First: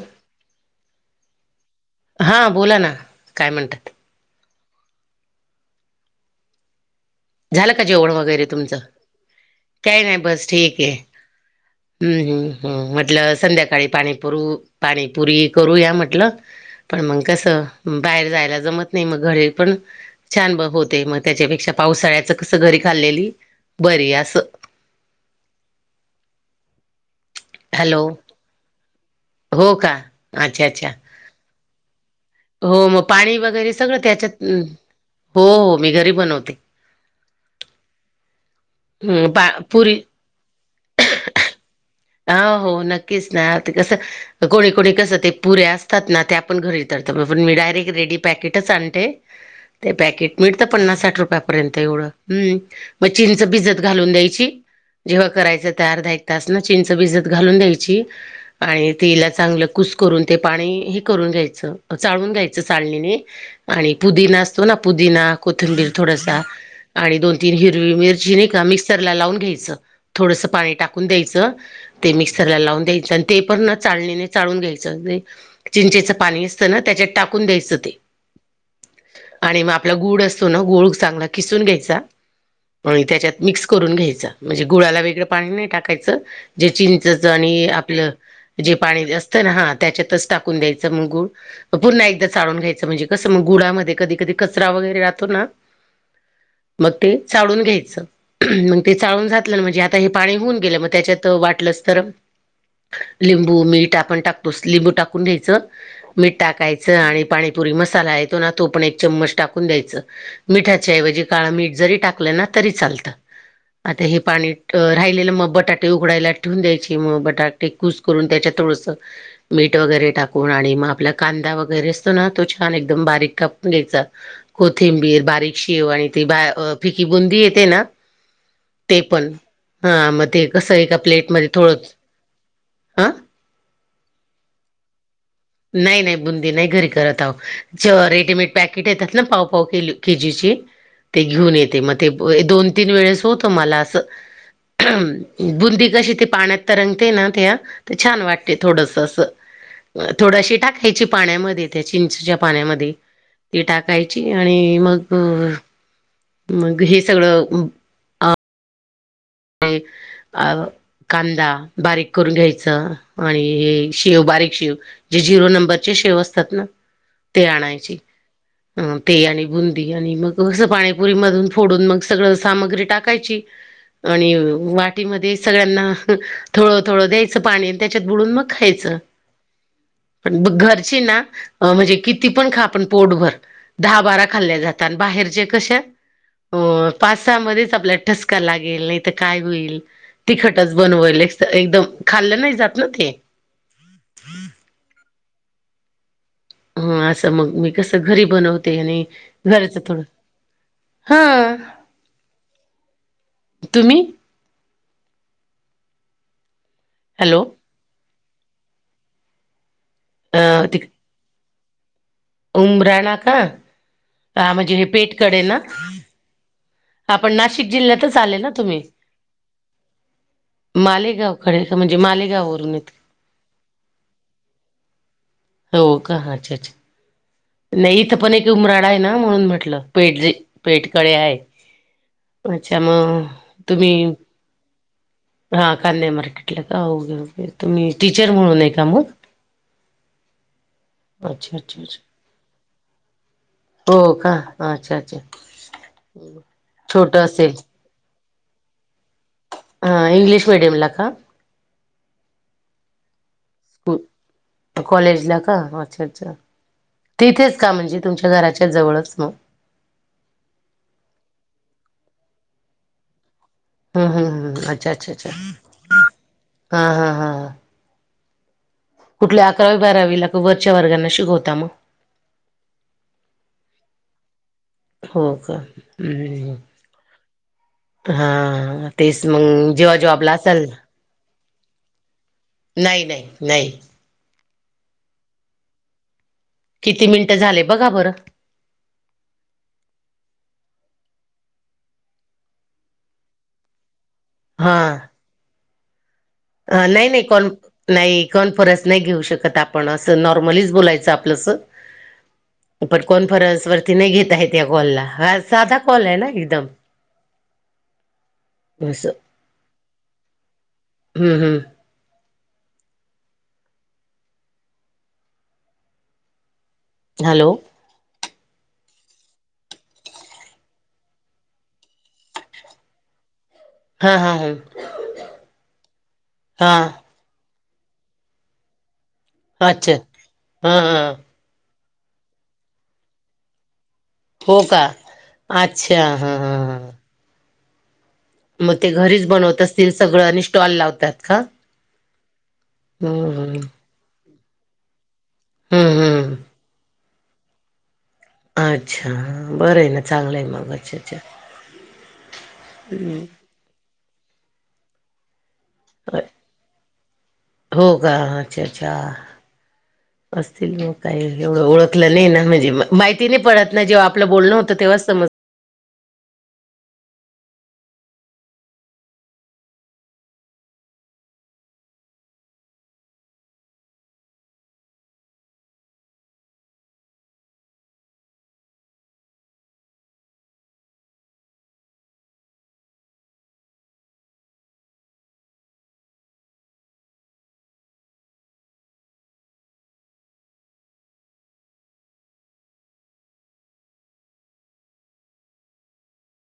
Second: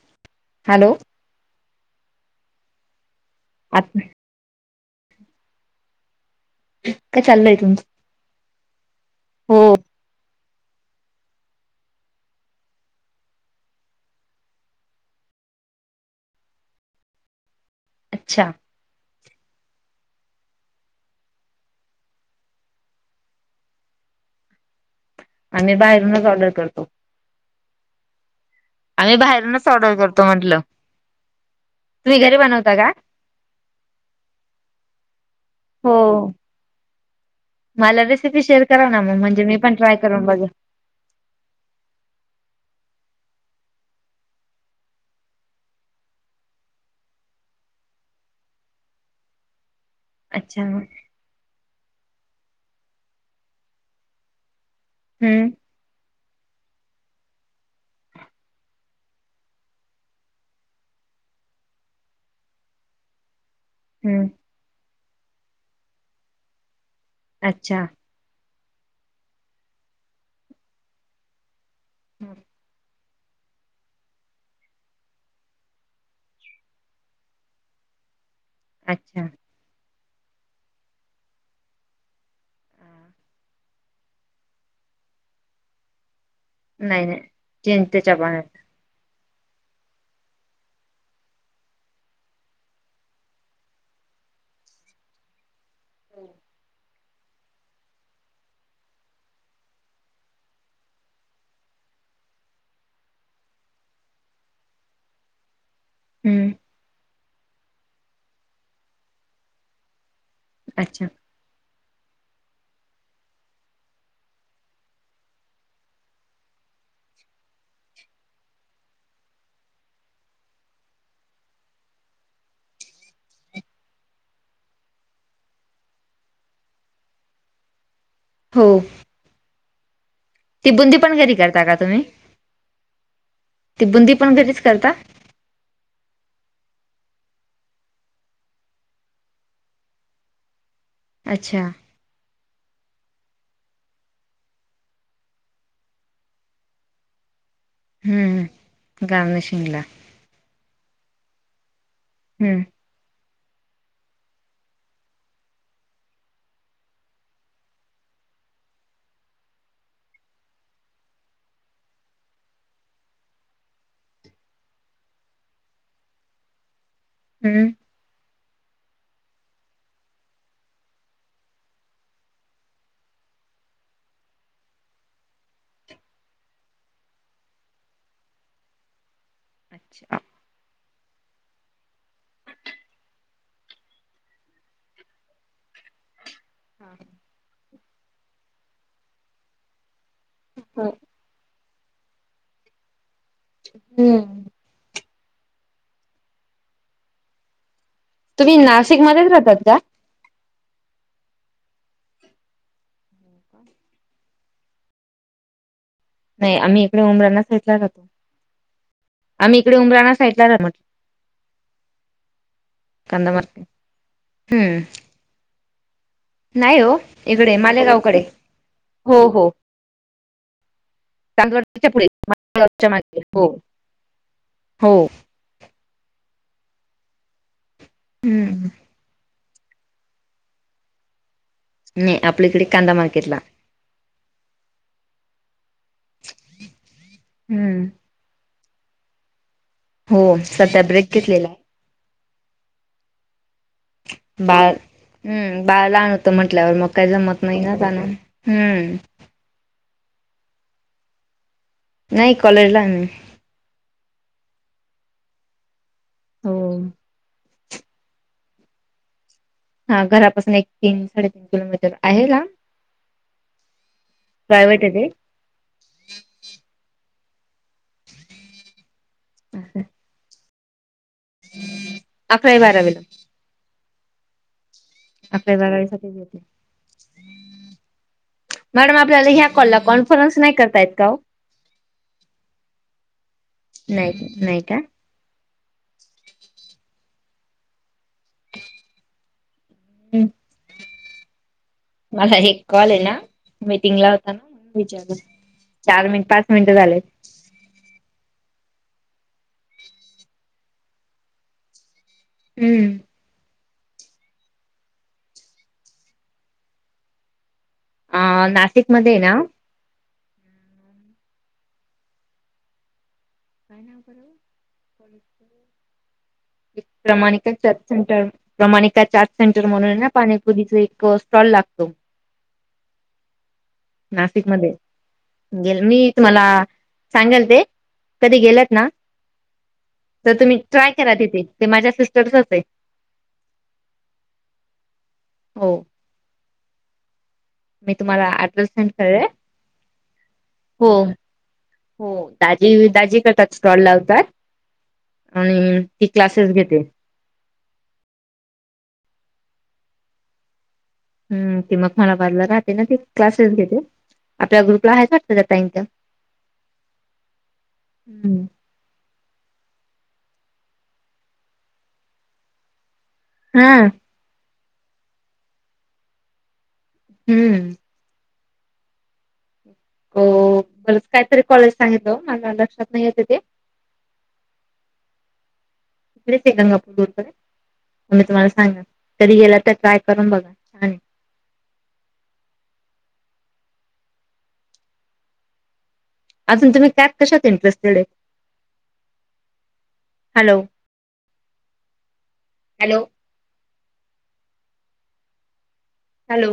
हो [unintelligible] हॅलो. हां बोला ना काय म्हणतात? आता काय चाललंय झालं तुमचं का जेवण वगैरे तुमचं हो काही नाही बस ठीक आहे. [inaudible] हम्म हम्म हम् म्हटलं संध्याकाळी पाणी पुरू पाणीपुरी करू या म्हटलं. पण मंग कसं? बाहेर अच्छा जायला जमत नाही मग घर पण छान होते मग त्याच्यापेक्षा पावसाळ्या कस घरी खाल्लेली बर अस. आम्ही बाहेरूनच ऑर्डर करतो. हॅलो आम्ही बाहेरूनच हो ऑर्डर का करतो अच्छा म्हटलं. अच्छा स्वीग हो मग पाणी वगैरे सगळं त्याच्यात हो हो मी घरी बनवते. मला रेसिपी शेअर करा ना मग हम्म म्हणजे पा मी पण पुरी ट्राय करून बघ ह हो नक्कीच ना आ ते कसं कोणी कोणी कसं ते पुऱ्या असतात ना ते आपण घरीतरत पण मी डायरेक्ट रेडी पॅकेटच आणते. ते पॅक अच्छा पन्ना साठ रुपपर्य एवढ मग चीनच भिजत घालून द्यायची. जेव्हा हम्म करायचं त्या अर्धा एक तास ना चिंच भिजत घालून द्यायची. आणि तेला चांगलं कुस करून ते पाणी हे करून घ्यायचं चाळून घ्यायचं चाळणीने आणि हम्म पुदिना असतो ना पुदिना कोथंबीर थोडासा आणि दोन तीन अच्छा हिरवी मिर नाही का मिक्सर लावून घ्यायचं थोडस पाणी टाकून द्यायचं. ते मिक्सरला लावून द्यायचं आणि ते पण ना चालणीने चाळून घ्यायचं. चिंचेचं पाणी असत ना त्याच्यात टाकून द्यायचं ते अच्छा आणि मग आपला गुड असतो ना गोळ चांगला किसून घ्यायचा म्ह त्याच्यात मिक्स करून घ्यायचं म्हणजे गुळाला वेगळं पाणी नाही टाकायचं. जे नाही नाही चिंचच आणि आपलं चिंचेच्या पाण्यात जे पाणी असतं ना हा त्याच्यातच टाकून द्यायचं मग गुळ पुन्हा एकदा चाळून घ्यायचं म्हणजे कसं मग गुळामध्ये कधी कधी कचरा वगैरे राहतो ना. हम्म मग ते चाळून घ्यायचं मग ते चाळून जातलं ना म्हणजे आता हे पाणी होऊन गेलं मग त्याच्यात. तर वाटलंस तर लिंबू मीठ आपण टाकतोच लिंबू टाकून घ्यायचं. मीठ हम्म टाकायचं आणि पाणीपुरी मसाला येतो ना तो पण एक चम्मच टाकून द्यायच. मिीठा च अच्छा म्हजी. काीठ जरी टाकलं ना तरी चालत आता हे पाणी राहिलं मग बटाट ते उकडायला ठेवून द्यायचे मग बटाटे कूस करून त्याच्यात थोडसं मीठ वगैरे टाकून आणि मग आपला कांदा वगैरे असतो ना तो छान एकदम बारीक कापून घ्यायचा. कोथिंबीर बारीक शेव आणि ती फिकी बुंदी येते ना. हो. ते पण हा मग ते ती कसं एका बुंदी पण घरी प्लेटमध्ये करता थोडं का तुम्ही हा ती बुंदी पण घरीच करता. नाही नाही बुंदी नाही घरी करत आहो ज रेडीमेड पॅकेट येतात ना पावपाव के केजीची ते घेऊन अच्छा येते मग ते दोन तीन वेळेस होत मला असं. बुंदी कशी ती पाण्यात तरंगते ना ते तर छान हम्म वाटते थोडस असं. [inaudible] थोडशी टाकायची पाण्यामध्ये त्या चिंचच्या हम्म पाण्यामध्ये ती टाकायची आणि मग. मग हे सगळं. ते अ. कांदा बारीक करून घ्यायच आणि हे शेव बारीक शेव. जे झिरो नंबरचे शेव असतात ना ते हम्म आणायची. अ ते आणि बुंदी आणि मग अस पाणीपुरी मधून फोडून मग सगळं सामग्री टाकायची. आणि वाटीमध्ये सगळ्यांना थोडं थोडं द्यायचं पाणी आणि त्याच्यात बुडून मग खायचं. अच्छा! घरची ना म्हणजे किती पण खा आपण पोटभर. दहा बारा खाल्ल्या जातात बाहेरचे कश्या हो पासामध्येच आपल्याला ठसका लागेल नाही तरर काय होईल. तिखटच हो बनवाईल एकदम खाल्लं नाही जात ना ते. हम्म हा असं मग मी कस घरी तुम्ही बनवते आणि नाशिकमध्येच राहतात का घराच थोडं. हा तुम्ही. नाही आम्ही इकडे उमराना हॅलो साहितला राहतो आम्ही इकडे उमराांना अ साईितला राह म्हट. तिक- उमराणा कांदा मार्केट का म्हणजे हे हम्म पेठकडे ना. नाही हो आपण इकडे नाशिक जिल्ह्यातच मालेगावकडे आले ना तुम्ही हो हो माले. ावकडे चांदवडच्या म्हणजे पुढे मालेगाव वून य. च्या मागे हो हो हो का अच्छ अ्छा! नाही इथं पण एक हम्म उमराडा आहे ना म्हणून म्हटलं पेठ ज पेठकळे आहे. नाही आपल्या इकडे अच्छा कांदा मग मार्केटला. तुम्ही. हा कन [unintelligible] मार्केटला का होघे हम्म तुम्ही टीचर म्हणून आहे का मग. हो सध्या ब्रेक घेतलेलाय. अच्ाचा [inaudible] का? बाळ अच्छा अच्छा हम् बाळ लहान होत म्हंटल्यावर मग काय छोट जमत असेल. नाही ना हम्म ह इंग्लिश मीडियम ला का? नाही कॉलेजला्ही. कॉलेजला का अच्छा अच्छा हो तिथेच का म्हणजे. तुमच्या घराच्या जवळच मग. हा घरापासून एक तीन साडेतीन किलोमीटर आहे ना. हम् हम् हम्् प्रायव्हेट अच्छा आहे ते अच्छा अच्छा हा हा हा ह कुठल्या अकरावी बारावी लाग वरच्या वर्गाना. अकरा बारावीला. हो का अकरावी बारावीसाठी घेते हम् हा मॅडम तेच आपल्याला ह्या मंग कॉलला जेव्हा जेव्हा कॉन्फरन्स नाही असल करता येत का ओ? नाही नाही नाही. नाही नाही काय. किती मिनटं झाले बघा बरं. हम् मला एक कॉल आहे ना मीटिंगला होता नाण विचार चार मिनट पाच अ मिनिटं झाले. नाही नाही कोण [unintelligible] नाही कॉन्फरस नाही घेऊ शकत आपण असं नॉर्मलीच बोलायचं आपलंस. पण कॉन्फरन्स वरती नाही घेत आहेत या कॉलला साधा कॉल आहे ना एकदम. अ अस नाशिकमध्ये हाय ना. हम्म हम्म. काय नाय करत. प्रमाण आहे हॅलो काय त्यात. प्रमाणिका चाट सेंटर म्हणून आहे ना पाणीपुरीच एक स्टॉल लागतो. हा हा नाशिक ह मध्ये गेल मी तुम्हाला. हा सांगल ते कधी गेलत ना अच्छा तर तुम्ही हा ट्राय हा करा तेथे. ते माझ्या सिस्टरचच हाय. हो का हो अच्छा हा हा हा. मी तुम्हाला आठ ''--'' मग ते घरीच बनवत असतील सगळं आणि स्टॉल हो लावतात का. हो दाजी- दाजी हम्म करतात हम्म. स्टॉल लावतात. आणि हम्म ती हम्म. क्लासेस घेते. अच्छा बरं आहे ना चांगलं आहे मग अच्छा. अच्छा. हम् ते मग मला बारला राहते ना ते क्लासेस घेते आपल्या ग्रुपला आहे वाटतं त्या ताईच्या. आता काय हो का हम्म अच्छा. अच्छा असतील मग काही एवढं ओळखलं नाही ना म्हजे माहित. तिने हा पडत नाही जेव्हा आपलं बोलणं होतं तेव्हा समजत. हम्म. अ बर काहीतरी कॉलेज सागितलं मला लक्षात नाहीय तिथे ते. [inaudible] तिकडे ते गंगापूर दूर मी तुम्हाला सांगा कधी गेला तर ट्राय करून बघा. छान आहे. अजून तुम्ही कॅक कशात इंटरेस्टेड आहे हॅलो. हॅलो. हॅलो.